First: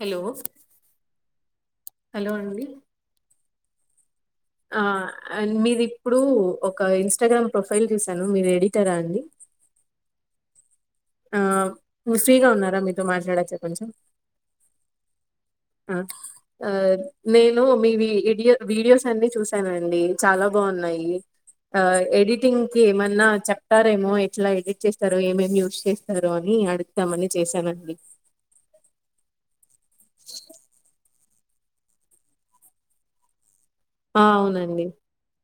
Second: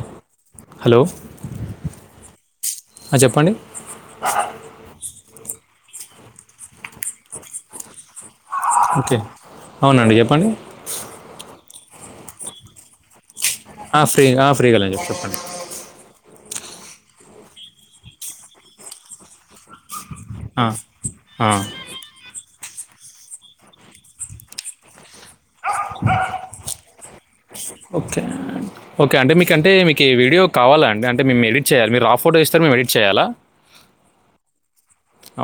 Hello hello hello అండి ఆ, చెప్పండి ఆ అండ్ మీది ఇప్పుడు ఒక ఇన్స్టాగ్రామ్ ప్రొఫైల్ చూసాను మీరు ఎడిటరా ఓకే అండి అవునండి చెప్పండి. ఆ నువ్ ఫ్రీగా ఉన్నారా, మీతో మాట్లాడచ్చ? ఆ ఫ్రీ ఆ ఫ్రీ లే అండి చెప్పండి. ఆ ఆ నేను మీవీ ఇడియో వీడియోస్ అన్ని చూసానండి. చాలా ఆ, బావున్నాయి ఆ ఎడిట్ టింగ్ కి ఏమన్నా చెప్తారేమో ఎట్లా ఎడిట్ చేస్తారో, ఏమేమి యూజ్ చేస్తారో అని అడుగుదామని అని చేవండి ఓకే ఓకే అంటే మీకు అంటే మీకి వీడియో కావాల అండి. అంటే మేము ఎడిట్ చేయాలి మీరు ఆ ఫోటో ఇస్తారూ, మేము ఎడిట్ చేయాలా? అవునండి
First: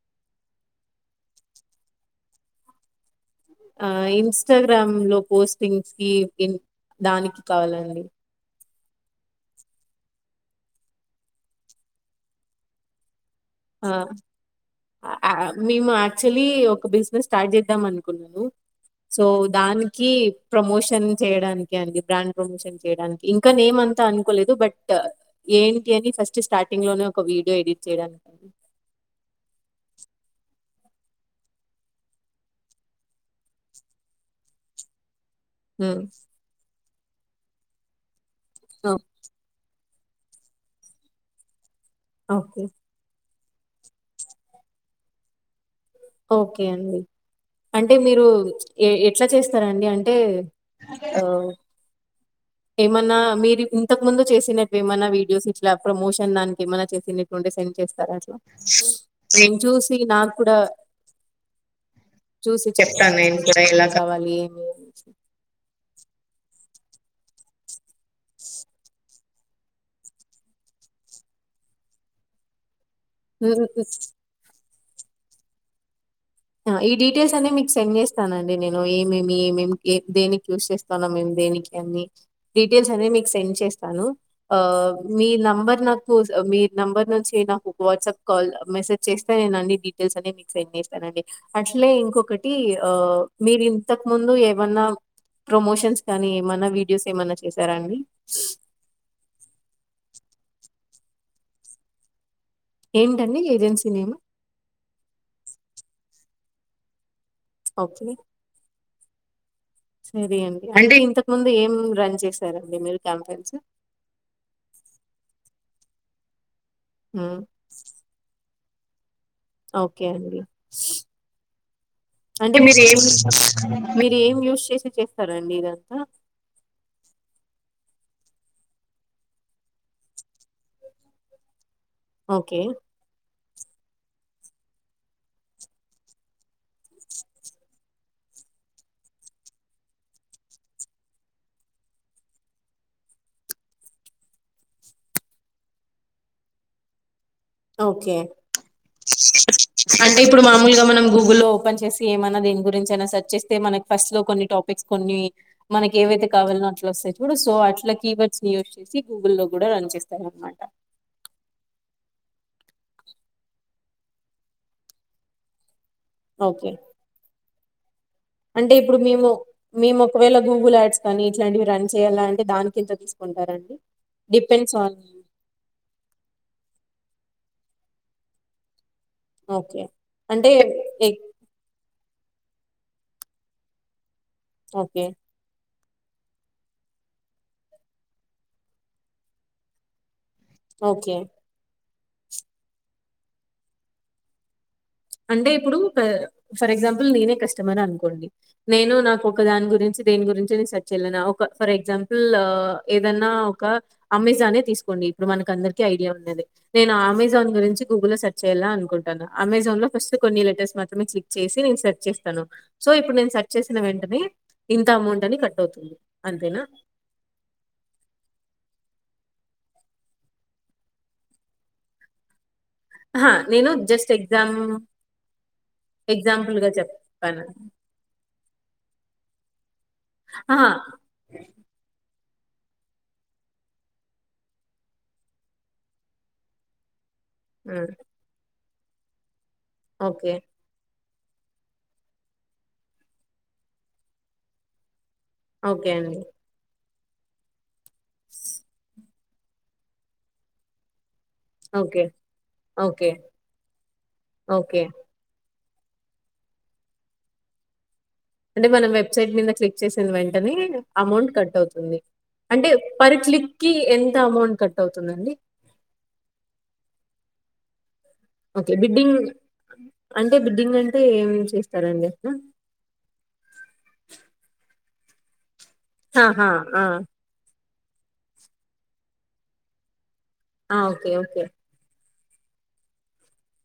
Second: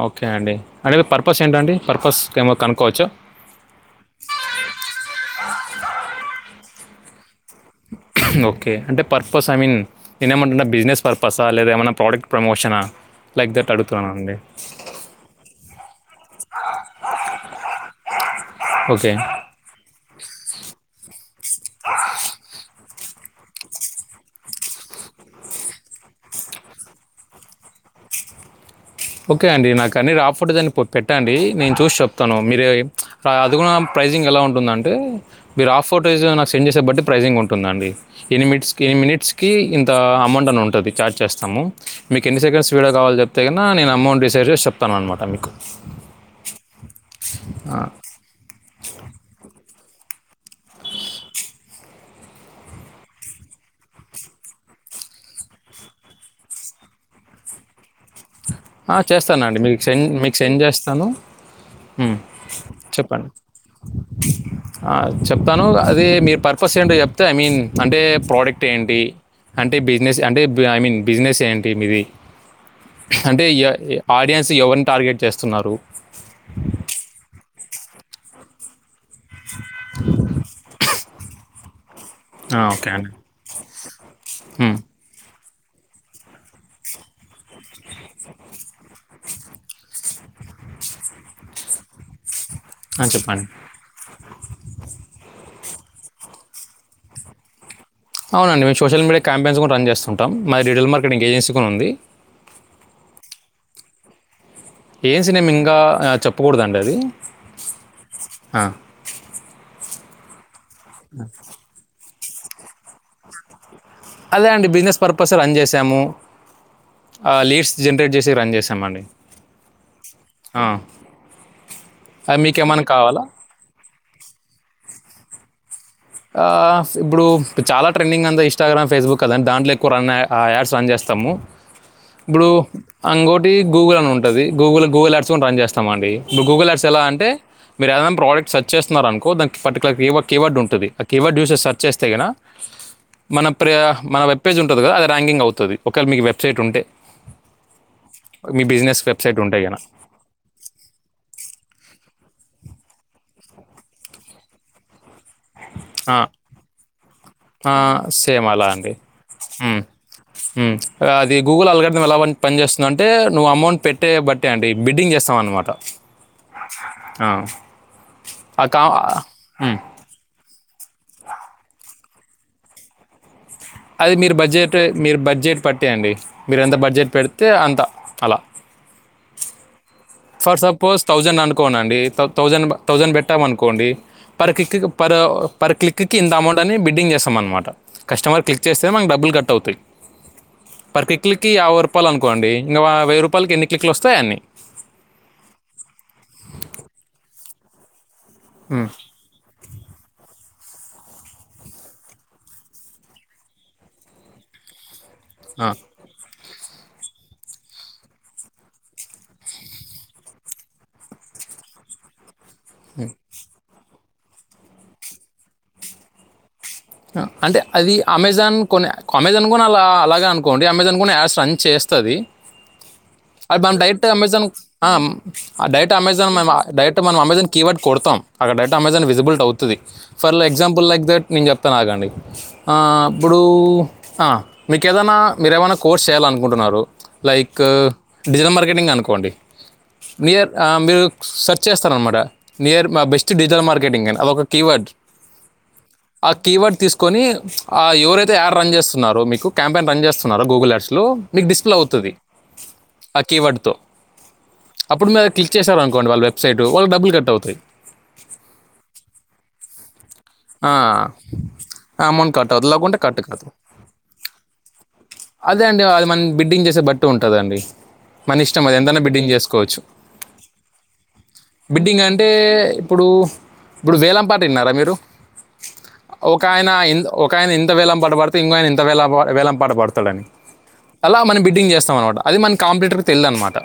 ఓకే అండి అంటే పర్పస్ ఏంటండి పర్పస్కి ఏమో కనుక్కవచ్చు. ఆ ఇన్స్టాగ్రామ్ లో పోస్టింగ్స్ కి ఇన్ దానికి కావాలండి ఓకే అంటే పర్పస్ ఐ మీన్ నేను ఏమంటున బిజినెస్ పర్పసా, లేదా ఏమన్నా ప్రోడక్ట్ ప్రమోషన తెట్ ఆడుతున్నామండి అ ఆ ఔ మేము యాక్చువలీ ఒక బిజినెస్ స్టార్ట్ చేద్దాం అనుకున్నాము. ఓకే సో దానికి ప్రమోషన్ చేయడానికి అండి బ్రాండ్ ప్రమోషన్ చేయడానికి ఇంకా నేమ్ అంతా అనుకోలేదు. బట్ ఏంటి అని ఫస్ట్ స్టార్టింగ్ లోనే ఒక వీడియో ఎడిట్ చేయడానికి ఓకే అండి నాకు అన్ని రా ఫొటోస్ అన్ని పో పెట్టండి నేను చూసి చెప్తాను. మీరు ప్చ్ అదుగుడ ప్రైజింగ్ ఎలా ఉంటుందంటే మీరు ఆఫ్ హ్మ్. ఫొటోస్ నాకు సెండ్ చేసే బట్టి ప్రైజింగ్ ఉంటుందండి. ఇన్ని మిట్స్ ఇ మినిట్స్కి ఇ త అమౌంట్ అని ఉంటది. చార్జ్ చేస్తాము మీకు ఎన్ని ఓకే. సెకండ్స్ వీడియో కావాలి చెప్పి నా నేను అమౌంట్ డిసైడ్ చేసి చెప్తానమాట మీకు ఓకే అండి అంటే మీరు ఎ ఎట్లా చేస్తారండి? ఎంటే ఆ ఏమన్నా మీరు ఇంతకు ముందు చేసినట్టు ఏమన్నా వీడియోస్ ఇట్లా ప్రమోషన్ దానికి ఏమన్నా చేసినకు సెండ్ చేస్తారా అట్లా ఆ నేను చేస్తానండి మీకు చూసి సెండ్ నాకు మీకు కూడా సెండ్ చేస్తాను హుమ్ చూసి చెప్తాను. చెప్పండి నాకు కావాలి ఏమి అని ఆ చెప్తాను అదే మీ పర్పస్ ఏంటో చెప్తే ఐ మీన్ అంటే ప్రోడక్ట్ ఏంటి అంటే బిజినెస్ అంటే ఐ మీన్ బిజినెస్ ఏంటి మీది అంటే ఆడియన్స్ ఎవరిని టార్గెట్ చేస్తున్నరు అ ఈ డీటెయిల్స్ అన్ని మీకు సెండ్ చేస్తానండి నేను ఇ మే మే దేనికి యూస్ చేస్తాన్నామ్ మేము దేనికి అని ఓకే డీటెయిల్స్ అండి అనేయి మీకు సెండ్ చేస్తాను ఆ మ్మ్. మీ న బర్ నాకు మీ నంబర్ నుంచి నాకు వాట్సాప్ కాల్ మెసేజ్ చేస్తే నే అన్ని డీటెయిల్స్ అని మీకు సెండ్ చేస్తానండీ అట్లే ఇంకొకటి అని చెప్పండి మీరు ఇంతకు ముందు ఎ ఏమన్నా ప్రమోషన్స్ కానీ ఏమన్నా వీడియోస్ ఏమన్నా చేస అవునండి మేము సోషల్ మీడియా క్యాంపెయిన్స్ కూడా రన్ చేస్తుంటాం మాది రీటైల్ మార్కెటింగ్ ఏజెన్సీ కూడా ఉంది ఏంటండి ఏజెన్సీ నేమ్ ఏజెన్సీ నేమ్ ఇంకా చెప్పకూడదండి అది ఓకే ఆ, సరే అండి అంటే ఇంతకు ముందు ఏం రన్ చేసారండి మీరు క్యాంపెన్స్ అదే అండి బిజినెస్ పర్పస్ రన్ చేసాము అ హ్మ్. లీడ్స్ జనరేట్ చేసి రన్ చేస్ ఓకే అండి అది అంటే మీకు మీరు ఏమైనా ఏం కావాలా మీరు ఏం యూస్ చేసి చేస్తారండి ఇదంతా ఆ ఇప్పుడు చాలా ట్రెండింగ్ అంతా ఇస్టాగ్రామ్ ఫేస్బుక్ కద దాంట్లో ఎక్కువ రన్ ఆ యాడ్స్ రన్ చేస్ తము ఇప్పుడు ఓకే అంగోటి గూగుల్ అని ఉంటది గూగుల్ గూగుల్ యాడ్స్ కూడా రన్ చేస్తామండి ఇప్పుడు గూగుల్ యాడ్స్ ఎలా అంటే మీరు ఏదైనా ప్రోడక్ట్ సర్చ్ చేస్తున్నారనుకో దానికి పర్టికులర్ రివ్ కీవర్డ్ ఉంటది ఆ కీవర్డ్ యూస్ చేసి సెర్చ్ చేస్తే గిన మన ప్రయా మన వెబ్ పేజ్ ఉంటది కదా అది ర్యాంగింగ్ అవుతది ఒకవేళ మీకు వెబ్సైట్ ఉంటే ఓకే మీ బిజినెస్ వెబ్సైట్ ఉంటే కనుక అంటే ఇప్పుడు మామూలుగా మనం గూగుల్లో ఓపెన్ చేసి ఏమన్నా దేని గురించైనా సెర్చ్ చేస్ స్తె మనక్ ఫస్ట్ లో కొన్ని టాపిక్స్ కొన్ని మనకి ఏవైతే కావాలో అట్లా వస్తే చు డు సో అట్లా కీవర్డ్స్ సేమ్ ని అలా యూస్ అండి చేసి గూగుల్లో లో కూడా మ్మ్. రన్ చేస్తారన్నమాట మ్మ్. అది గూగుల్ అల్గరిథం ఎలా వన్ పని చేేస్తుంది అంటే నువ్వు అమౌంట్ పెట్టే బట్టే అండి బిడ్డింగ్ చేస్తాం అన్నమాట ఓకే ఆ ఆ అంటే కా ఇప్పుడు మేము మ్మ్. మేము ఒకవేళ గూగుల్ యాడ్ స్ కానీ ఇట్లాంటివి రన్ చేయాలి అంటే దానికేంత తీసుకుంటారండి అది మీరు బడ్జెట్ డిపెండ్స్ ఆన్ మీరు బడ్జెట్ పట్టి అండి మీరు ఎంత బడ్జెట్ పెడ్ తే అంత అలా ఓకే అంటే ఫర్ సపోజ్ థౌజండ్ అనుకోన అండి థౌజండ్ థౌజండ్ పెట్టామనుకోండి పర్ క్లిక్ కు ఓకే పరో పర్ క్లిక్ కిక్కి ఇంత అమౌంట్ అని బిడ్డింగ్ చేస్తామ అన్నమాట కస్టమర్ క్లిక్ చేస్తే మానకు డబ్బులు కట్ అవుతాయి పర్ ఓకే కిక్లకి యాభై రూపాయలు అనుకోండి ఇంకా వెయ్యి రూపాయలకి ఎన్ని కిలిక్లు వస్తే అన్నీ అంటే ఇప్పుడు ఫర్ ఎగ్జాంపుల్ నేనే కస్టమర్ అనుకోండి మ్మ్. నేను నాకు ఒక దాని గురించి దేని గురించి చెల్లినా ఒక ఫర్ ఎగ్జాంపుల్ ఏదన్నా ఒక అమెజానే తీసుకోండి ఇప్పుడు ఆ. మనకందరికి ఐడియా ఉన్నది నేను అమెజాన్ గురించి గూగుల్లో లో సెర్చ్ చేయాల అనుకుంటాన అమెజాన్ లో ఫస్ట్ కొన్ని లెటర్ మాత్రే క్లిక్ చేసి నేను సర్చ్ చేస్తాను సో ఇప్పుడు సర్చ్ చెస్ టిన వెంటనే ఇంత అమౌంట్ అని కట్ అవుతుంది అంతేనా అంటే అది అమెజాన్ కొన్ని అమెజాన్ కూడా అలా అలాగే అనుకోండి అమెజాన్ కూడా యాడ్స్ రన్ చేస్ తది అహ అద్ మనం డైట్ అమెజాన్ ఆ మ్ డైట్ అమెజాన్ మనము ఎగ్జాంపుల్‌గా డైట్ మనం చెప్పాను. అమెజాన్ కి వర్డ్ కొడ్తామ్ అక్క డేట అమెజాన్ విజిల్ట్ అవుతుంది ఫర్ అహా! ఎక్సమ్ప్లె లైక్ దట్ నే చెప్ ఆగండి ఆ ఇప్పుడు ఆ మీకేదైనా మీరేమైనా కోర్స్ చేయాలనుకుంటున్నారు లైక్ హ్మ్. డిజిటల్ మార్కెటింగ్ అనుకోండి ఓకే. నియర్ మీరు సెర్చ్ చేస్తారనమాట నియర్ మా బెస్ట్ డిజిటల్ మార్కెటింగ్ అని అదొక కీవర్డ్ ఓకే అండి ఆ కీవర్డ్ తీసుకొని ఎవరైతే యాడ్ రన్ చేస్తున్నారో మీకు క్యాంపెయిన్ రన్ చేస్తున్నారో గూగుల్ యాడ్స్ లో మిక్ డిస్ప్లే ఓకే. అవుతది ఓకే. ఆ కీవర్డ్ తో ఓకే. అప్పుడు మీద క్లిక్ చేశార అనుకోండి వాళ్ళ వెబ్సైట్ వాళ్ళ డబ్బులు కట్ అవుతాయి అంటే మనం వెబ్సైట్ మీద క్లిక్ చేసిన వెంటనే ఆ, అమౌ అమౌంట్ కట్ అవుతుంది ఆ అమౌంట్ కట్ అంటే అవుతుంది లేకుంటే పర్ కట్ కాదు క్లిక్ కి ఎంత అమౌంట్ కట్ అవుతుందండి మ్ బిడ్డింగ్ చేసే బట్టి ఉంటదండి మన ఇష్టం అది ఎంతనా బిడ్డింగ్ చేసుకోవచ్చు అంటే బిడ్డింగ్ అంటే ఏం బిడ్డింగ్ చేస్తారండి అంటే అట్లా? ఇప్పుడు ఇప్పుడు వేలంపాట ఇన్నారా మీరు ఒక ఆహా! ఆయన ఆ! ఇం ఒక ఆయన ఇం ఇంత వేలం పాట పడితే ఇంకా ఆయన ఇంత వే వేలం పాట పడతాడని అని ఆ! ఓకే. అలా మనం ఓకే. బిడ్డింగ్ చేస్తాం అనమాట అది మన కాంప్యూటర్కి తెలియదునమాట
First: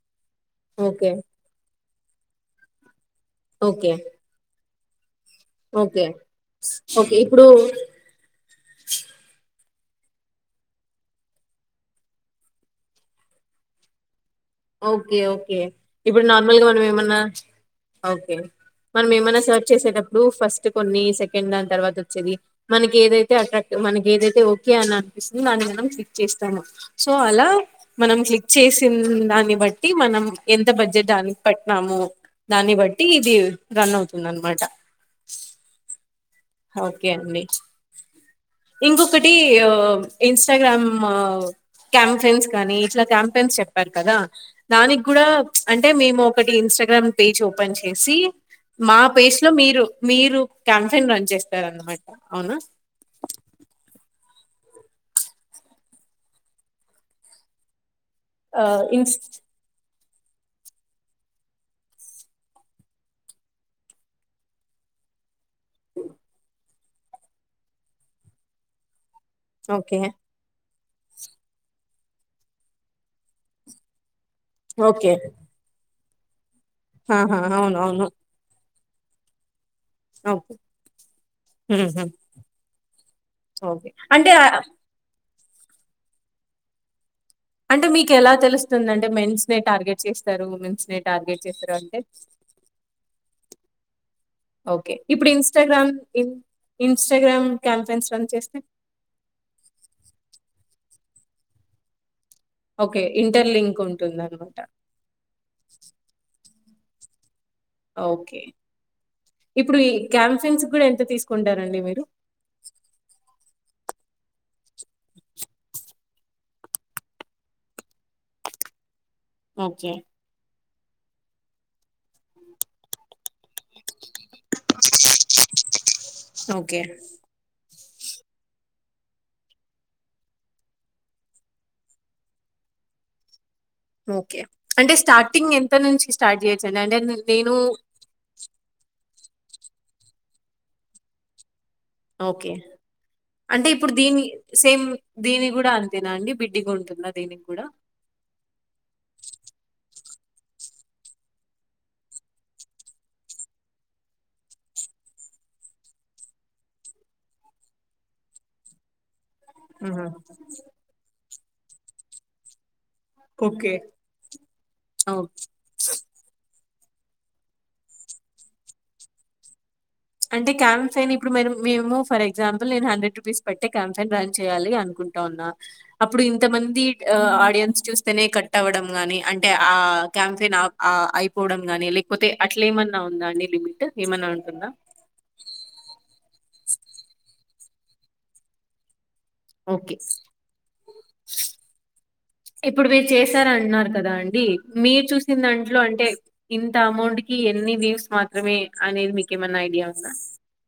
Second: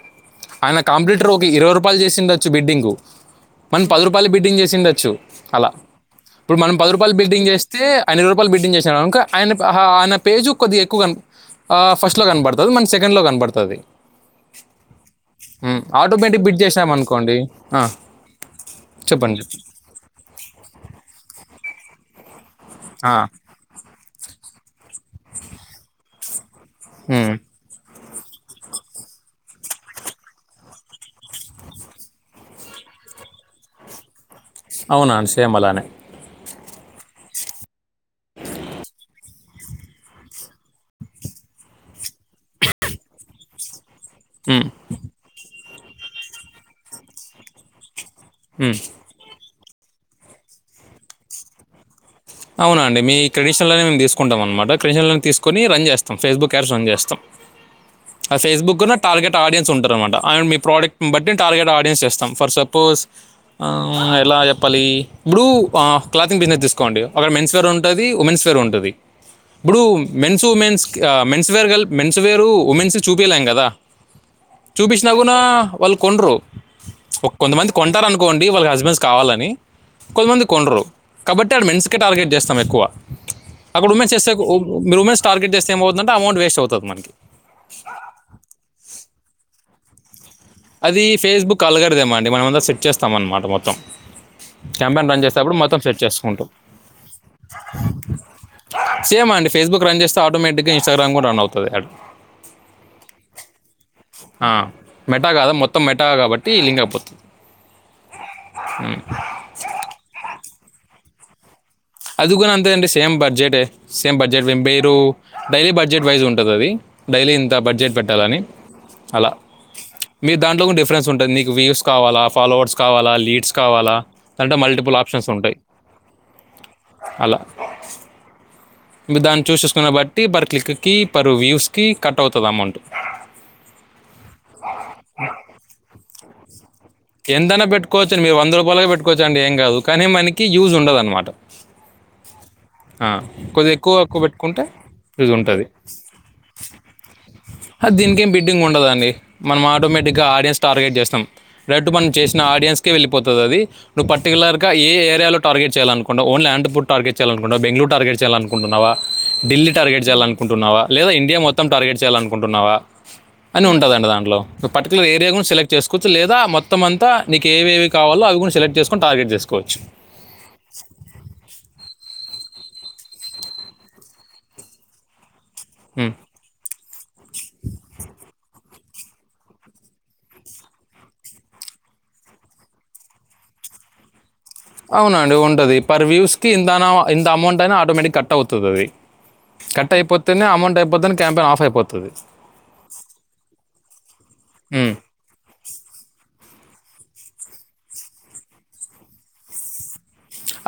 ఆయన ఓకే. కాంప్యూటర్ ఒక ఇరవై రూపాయలు చేసిండొచ్చు బిడ్డింగ్ మన పది రూపాయలు బిడ్డింగ్ చేసిండొచ్చు ఒకే వాల్ బిడింగ్ చేస్త అన్ని రూపాల్ బిడింగ్ గనుక ఆయనా ఆహా ఆయన పేజు కొద్ది ఎక్కువ కన ఆ ఫస్ట్లో కనపడుతుంది మంది సెకండ్లో కనపడతది ఓకే ఓకే ఇప్పుడు బిడ్ నార్మల్గా మనం ఏమన్నా చేసినామనుకోండి ఆ, ఓకే మనం ఏమన్నా చెప్పండి సెర్చ్ చేసేటప్పుడు ఫస్ట్ కొన్ని సెకండ్ ద తర్వాత వచ్చేది మనకి ఆ, ఏదైతే అట్రాక్ట్ మనకి ఏదైతే ఓకే అని అనిపిస్తుంది దాని మనం క్లిక్ చేస్త సో ఉమ్, అలా మనం క్లిక్ చేసింద్ దన్ని బట్టి మనం ఎంత బడ్జెట్ దానికి పట్నము దాన్ని బట్టి ఇది రన్ అవుతుంది అనమాట అవునండి షేమలానే ఓకే అండి ఇంకొకటి ఆ ఇష్టాగ్రామ్ క్యాంపెయిన్స్ కానీ ఇట్లా క్యాంపెన్స్ చెప్ కర్ కదా ఉమ్, దానికి కూడా అంటే మేము ఒకటి ఇన్స్టాగ్రామ్ పేజ్ ఓపెన్ చే సి ఉమ్. మా పేజె లో మీరు మీరు క్యాంపెయిన్ రన్ చేస్తారన్నమాట అవునండి మీ క్రెడిటిషన్లె మేము తీసుకుంటాం అనమాట క్రీటిషన్లోకి తీసుకొని రన్ చేస్తాం ఫాక్ర్బుక్ యాడ్స్ రన్ చేస్తాం ఆ ఫేస్బుక్ నా ఇన్స్ టార్గెట్ ఆడియన్స్ ఉంటార్ అనమాట ఆడ్ మీ ప్రోడక్ట్ని బట్టి టార్గెట్ ఆడియన్స్ చేస్తాం ఫర్ సపోజ్ ఎలా చెప్పాలి బృ ఆ క్లోథింగ్ బిజినెస్ తీసుకోండి అక్కడ మెన్స్ వేర్ ఉంటది ఉమెన్స్ వేర్ ఉంటది బృ ఓకే మేన్స్ ఉమెన్స్ ఆ మెన్స్వేర్ గల్ మెన్స్వేరు ఉమెన్స్ కు చుపియలేం కదా చూపించినా ఓకే గున వాళ్ళు కొనరు ఒక ఆహా కొంతమంది అవును కొంటారు అవును అనుకోండి వాళ్ళ హస్బెండ్ కావాలని కొంతమంది ఓకే కొన్నారు కాబట్టి ఆడ్ మెన్స్ టార్గెట్ చేస్తాం ఎక్కువ అక్కడ ఓకే ఉమెన్స్ చేస్తే అంటే ఉ మీరు ఉమెన్స్ టార్గెట్ చేస్తే ఎం అవుతుందంటే అమౌంట్ వేస్ట్ అవుతది మనకి అంటే మీకు ఎలా తెలుస్తుంది అంటే మేన్స్ నే టార్గెట్ చెస్ అది ఫేస్బుక్ ఆల్గేర్ధం అండి మనమందరం సెట్ చేస్తాం అన్నమాట మొత్తం ఓకే క్యాంపెయిన్ రన్ ఇప్పుడు చేసేటప్పుడు మొత్తం ఇన్స్టాగ్రామ్ సెట్ చేసుకుంటాం ఇన్స్టాగ్రామ్ క్యాంపెన్స్ రన్ చేస్తే సేమ్ అండి ఫేస్బుక్ రన్ చేస్తే ఆటోమేటిక్గా ఇన్గ్రామ్ కూడా రన్ అవుతది అ ఓకే ఇంటర్లింక్ ఉం ఆ మెట కాదా మొత్తం మెటా కాబట్టి లింగైపోతాద్ ఓకే ఇప్పుడు ఈ క్యాంఫిన్స్ కూడా ఎంత తీసుకుంటారండి మీరు? అది గూన అంతే అండి సేమ్ బడ్జెటే సేమ్ బడ్జెట్ వే మీరు డైలీ బడ్జెట్ వైజ్ ఉంటది అది డైలీ ఇంత బడ్జెట్ పెట్టాలని అలా ఓకే. మీరు దాంట్లో కూడా డిఫరెన్స్ ఉంటది మీకు వీవ్స్ కావాలా ఫాలోవర్స్ కావాలా లీడ్స్ కావాలా అంటే మల్టిపుల్ ఆప్షన్స్ ఉంటాయి ఓకే. అలా మీరు దాన్ని చూస్ చూసుకున్న బట్టి పర్ క్లిక్కిి పర్ వ్యూస్ కి కట్ అవుతది అమౌంట్ ఓకే అంటే స్టార్టింగ్ ఎంత నుంచి స్టార్ట్ చేయ్ ఎంతైనా పెట్టుకోవచ్చండి మీరు వంద రూపాయలైన పెట్టుకోవచ్చ అండి ఏం కాదు కానీ మనకి యూజ్ ఉండదన్నమాట ఓకే అంటే ఇప్పుడు ఎక్కువ ఎక్కువ దీని పెట్టుకుంటే సేమ్ యూజ్ దీని ఉంటుంది కూడా అంతేనా అండి బిడ్డింగ్ ఉంటుందా దీనిగూడా దీనికి ఏం బిడ్డింగ్ ఉండదండి మనం ఆటోమేటిక్గా ఆడియన్స్ టార్గెట్ చేస్తాం రెట్ మనం చేసిన ఆడియస్కేళ్లిపోతది అది నువ్వు పర్టికులర్ ఏ గా ఏరియాలో టార్గెట్ చేయాలనుకుంట ఓన్లీ అండ్ పూట్ టార్గెట్ చేయాలనుకుంటున్నావా బెంగుళూరు టార్గట్ చేలనుకుంటున్నావా ఢిల్లీ టార్గెట్ హుహు. చేయాలనుకుంటున్నావా లేదా ఇండియా మొత్తం టార్గెట్ చేయాలనుకుంటున్నావా అని ఓకే. ఉంటదండి దాంట్లో పర్టికులర్ ఓకే. ఏరియా కుడా సెలెక్ట్ చేసుకోవచ్చు లేదా మొ త్తమంతా నీకుఏవేవి కావాలో అవి కూడా సెలెక్ట్ చేసుకొని టార్గెట్ చేసుకోవచ్చు అంటే క్యాంప్స్ ని ఇప్పుడు మే మేము ఫర్ ఎ ఎగ్సాంపుల్ నేను హండ్రెడ్ రూపీస్ పెట్టి క్యాంపైయిన్ రన్ చేయాలి అనుకుంటున్నా ఉమ్. అప్పుడు ఇంతమంది ఆడియన్స్ చూస్తేనే కట్ టవ్వడం గానీ అంటే ఆ క్యాంపెయిన్ ఆప్ అయిపోవడం గానీ లేకపోతే అట్లే ఏమన్నా ఉందాండి లిమిట్ ఏమన్నా ఉన్ అవునండి ఉంటది పర్ వ్యూస్ కి ఇంతన ఇంత అమౌంటని ఆటోమేటిక్ కట్ అవుతది అది కట్ ఓకే అయిపోతేనే అమౌంట్ అయిపోతేనే క్యాంపన్ ఆఫ్ అయిపోతది ఇప్పుడు మీరు చేసారన్నారు కదాండి ఉమ్. మీరు చూసిన దాంట్లో అంటే ఇంత అమౌంట్ కి ఎన్ని వీవ్స్ మాత్రమే అనేది మీకేమన్నా ఐడియా ఉందా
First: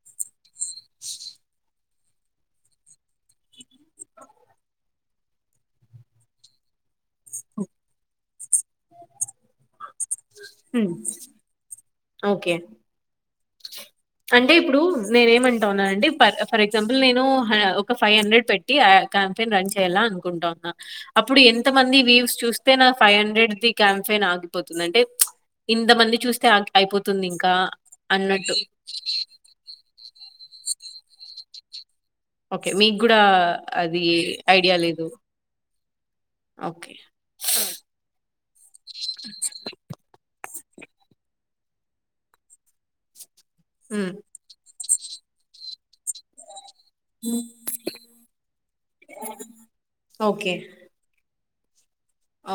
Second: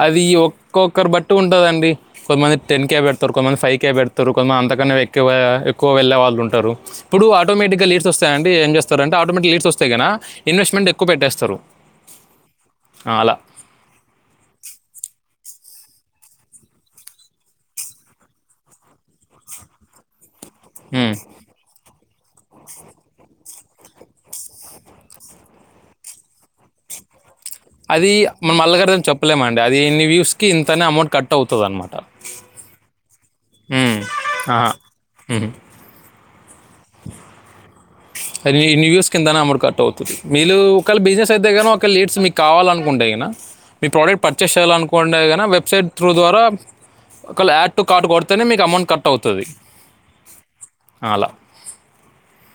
అది ఒక్కొక్కరు బట్టి ఉంటదండి కొంతమంది టెన్ కే బెట్ తర్ కొంతమంది ఫై కె పెడుతరు కొంతమంది అంతకన్నా ఎక్వ ఎక్కువ వెళ్లే వాళ్ళుంటరు అప్పుడు ఆటోమెటిక్గా లీట్స్ వస్తాయండి ఏం చేస్తారంటే ఆటోమేటిక్ లీట్ సోస్తే గిన ఇన్వెస్ట్మెంట్ ఉమ్, ఎక్కువ పెట్టేస్తరు ఓకే అ అలా అంటే ఇప్పుడు నేనేమం టున్ననండి పర్ ఫర్ ఎగ్జాంపుల్ నేను హా ఒక ఫైవ్ హండ్రెడ్ పెట్టి ఆ క్యాంపెయిన్ రన్ చేయాలా అనుకుంటా న్న ఉమ్. అప్పుడు ఎంత మంది వ్యూస్ చూస్తే నా ఫైవ్ హండ్రెడ్ ది క్యాంఫయిన్ ఆగిపోతుంది అంటే ఇంతమంది చూస్తే అ అయిపోతుంది ఇంకా అది మన అన్నట్టు. మల్లగారన్ చెప్పలేమండి అది ఇన్ని వ్యూస్ కి ఇంతన్ అమౌంట్ కట్ అవుతది అనమాట ఓకే మీక్కుడా అది ఐడియా లేదుఓ అనమాట ఇన్ని వ్యూస్కి ఇంతని అమౌంట్ కట్ అవుతది మీలో ఒకేళ బిజినెస్ అయితే గాని ఒక లీడ్స్ మీకు కావాలనుకుంటే గినా మీ హ్మ్. ప్రోడక్ట్ పర్చేస్ చేయాలనుకు కొండే గిన వెబ్సైట్ త్రూ ద్వారా ఒకవేళ యాడ్ టు కార్డు కొడితేనే మీకు అమౌంట్ కట్ అవుతది ఓకే. అలా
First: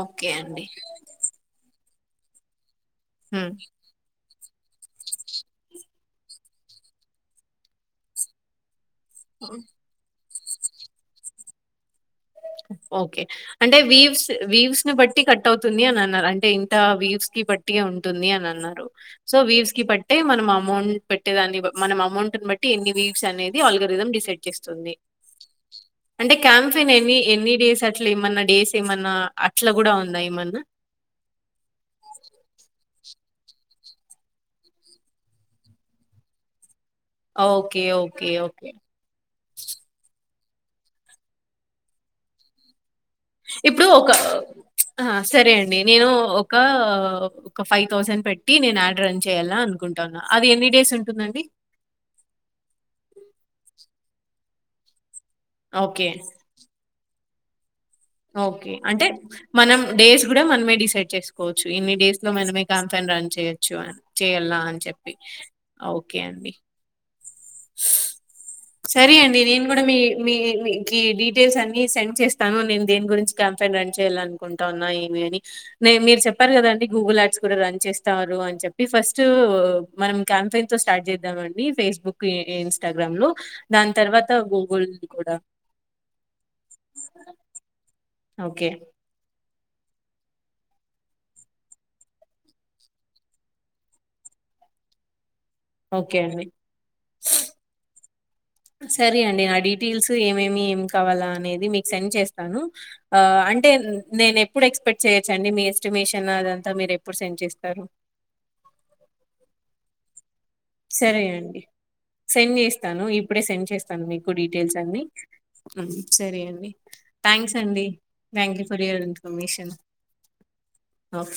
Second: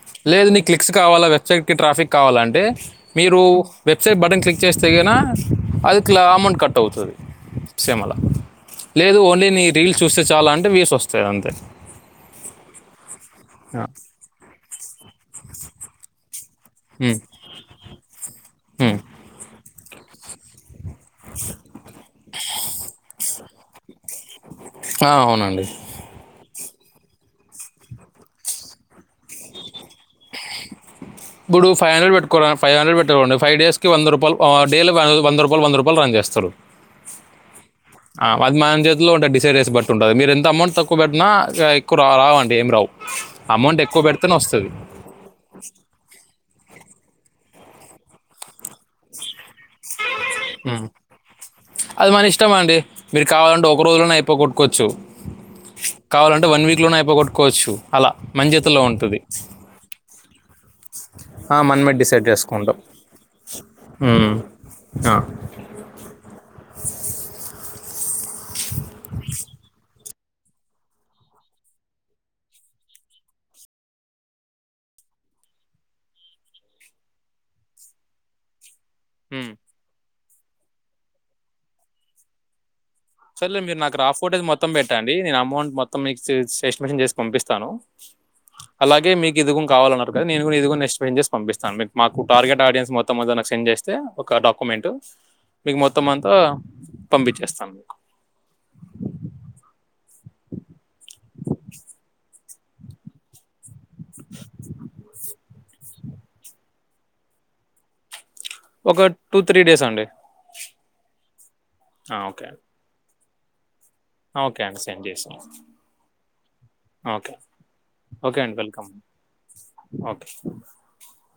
ఓకే లేదు నీ అండి. క్లిక్స్ కావాలా వెబ్సైట్కి ట్రాఫిక్ కావాలాంటే మీరు హ్మ్. వెబ్సైట్ బటన్ క్లిక్ చేస్తేగిన అదిట్ల అమౌంట్ కట్ అవుతది సేమ్ అలా. లేదు ఓన్లీ నీ రీల్స్ చూస్తే చాలు అంటే వ్యూస్ వస్తాయి అంతే. ఓకే అంటే ఆ. వీవ్స్ వీవ్స్ ని బట్టి కట్ అవుతుంది అని అన్నారు అంటే. ట్ ఉమ్. వీవ్స్ కి బట్టియే ఉంటుంది అని అన్నారు ఉమ్. సో వీవ్స్ కి పట్టే మనం అమౌం పెట్టేదాన్ని మనం అమౌంట్ బట్టి ఇన్ని వీవ్స్ అనేది అల్గరిదం డిసైడ్ స్తుంది ఆ, అవునండి అంటే కంఫన్ ఏమి ఎన్ని డేస్ అట్లా ఏమన్నా డేస్ ఏమన్నా అట్లా కూడా ఉందా ఏమన్నా. ఇప్పుడు ఫైవ్ హండ్రడ్ పెట్కోర ఫైవ్ హండ్రెడ్ పెట్. ఆహ్ అంటే ఫైవ్ డేస్ కి వంద రూపాయలు ఆహ్ డేల వంద రూపాయలు వంద రూపాయలు రన్ చేస్తారు. ఓకే. అ ఓకే. అద్ ఓకే. మాన్ జేతు లో ఉంటది డిసైడ్ జేస్ ఫస్ట్ ఉంటది మీరేన్ త అమౌంట్ తక్కువ పెట్టినా ఎక్కువ రా రావండి ఏం రావు ఇప్ అమౌంట్ డు ఎక్కువ ఒక పెడితేనే వస్తుంది అ సరే అండి నేను ఓ ఒక ఒ క ఫై థౌసండ్ పెట్టి నేను అడ్ రన్ చ్ జేయాలా అనుకుంటాన్నా అది ఎన్ని డేస్ ఉంటుందండి అద్ మన ఇష్టమండి మీరు కావాలంటే ఒక రోజులోనే అయిపోగోట్ కోచ్చు ఓకే. కావాలంటే వన్ వీక్లోనే అయిపోగొట్టుకోచ్చు ఓకే అంటే మనం డేస్ గుడా మనమే డిసైడ్ ఆ, చేసుకోవచ్చు. మనమే ఇన్ని డేస్ డిసైడ్ లో మనమే చేసుకుంటాం కంపెన్ రన్ చేయచ్చు ఉమ్. చెయల్న ఆన్ చెప్పి ఆ. అ ఓకే అండి సరీ అండి నేన్ గుడా మీ మీ మీ జీ డీటెల్ స్ అన్ని సెండ్ చేస్తాను నేన్ దేని గురించి క్యాంపయిన్ రన్ చేయాలన్కుంటా ఉన్నా ఏమి అని మేం మీరు చెప్పారు గదండి గూగుల్ యాడ్స్ కూడా రన్ చే ఇస్తారు అని చెప్పి ఫస్ట్ ఉమ్. మనం కాంపయిన్ తో స్టార్ట్ జేద్దాం అండి. ఫేస్బుక్ ఇం సర్లే మీరు నాకు రాఫ్ ఫోటోజ్ మొత్తం పెట్టండి కూడా. నేను అమౌంట్ మొత్తం మీకు ఎస్టిమేషన్ చేసి పంపిస్తాను ఓకే. అలాగే మీకు ఇదిగుం కావాలన్నారు కద నేను గుడా ఇది గూడా నెస్టిఫైన్ చేసి పంపిస్త అండి మాకు టార్గెట్ ఆడియన్స్ మొత్తం ఓసారి నాక్ సెండ్ జేస్తే ఒక డాక్య మెంట్ మీకు మొత్తం ఓకే అంతా అండి. పంపించేస్తాను మీ సరే అండి నా డీటెయిల్స్ ఏమేమి ఏం కావాలా అనేది మీకు సెండ్ చేస్ తను ఆ అంటే నేనేప్పుడు ఎక్స్ స్పెక్ట్ చేయోచ్చండి మీస్ ఎస్టిమేషన్ అదంతా మీరు ఎప్పుడు సెండ్ చేస్తారు ఒకడ్ టూ త్రీ డేస్ అండి సరేయండి ఓకే సెండ్ ఎస్తాను ఇపుడే సెండ్ చేస్తాను మీకు ఓకే డీటెల్సు అండి అన్ని సెండ్ చేసి ఉమ్ సరే అండి ఓకే థ్యాంక్స్ అండి ఓకే అండి thank you for welcome your information okay న్ఫ్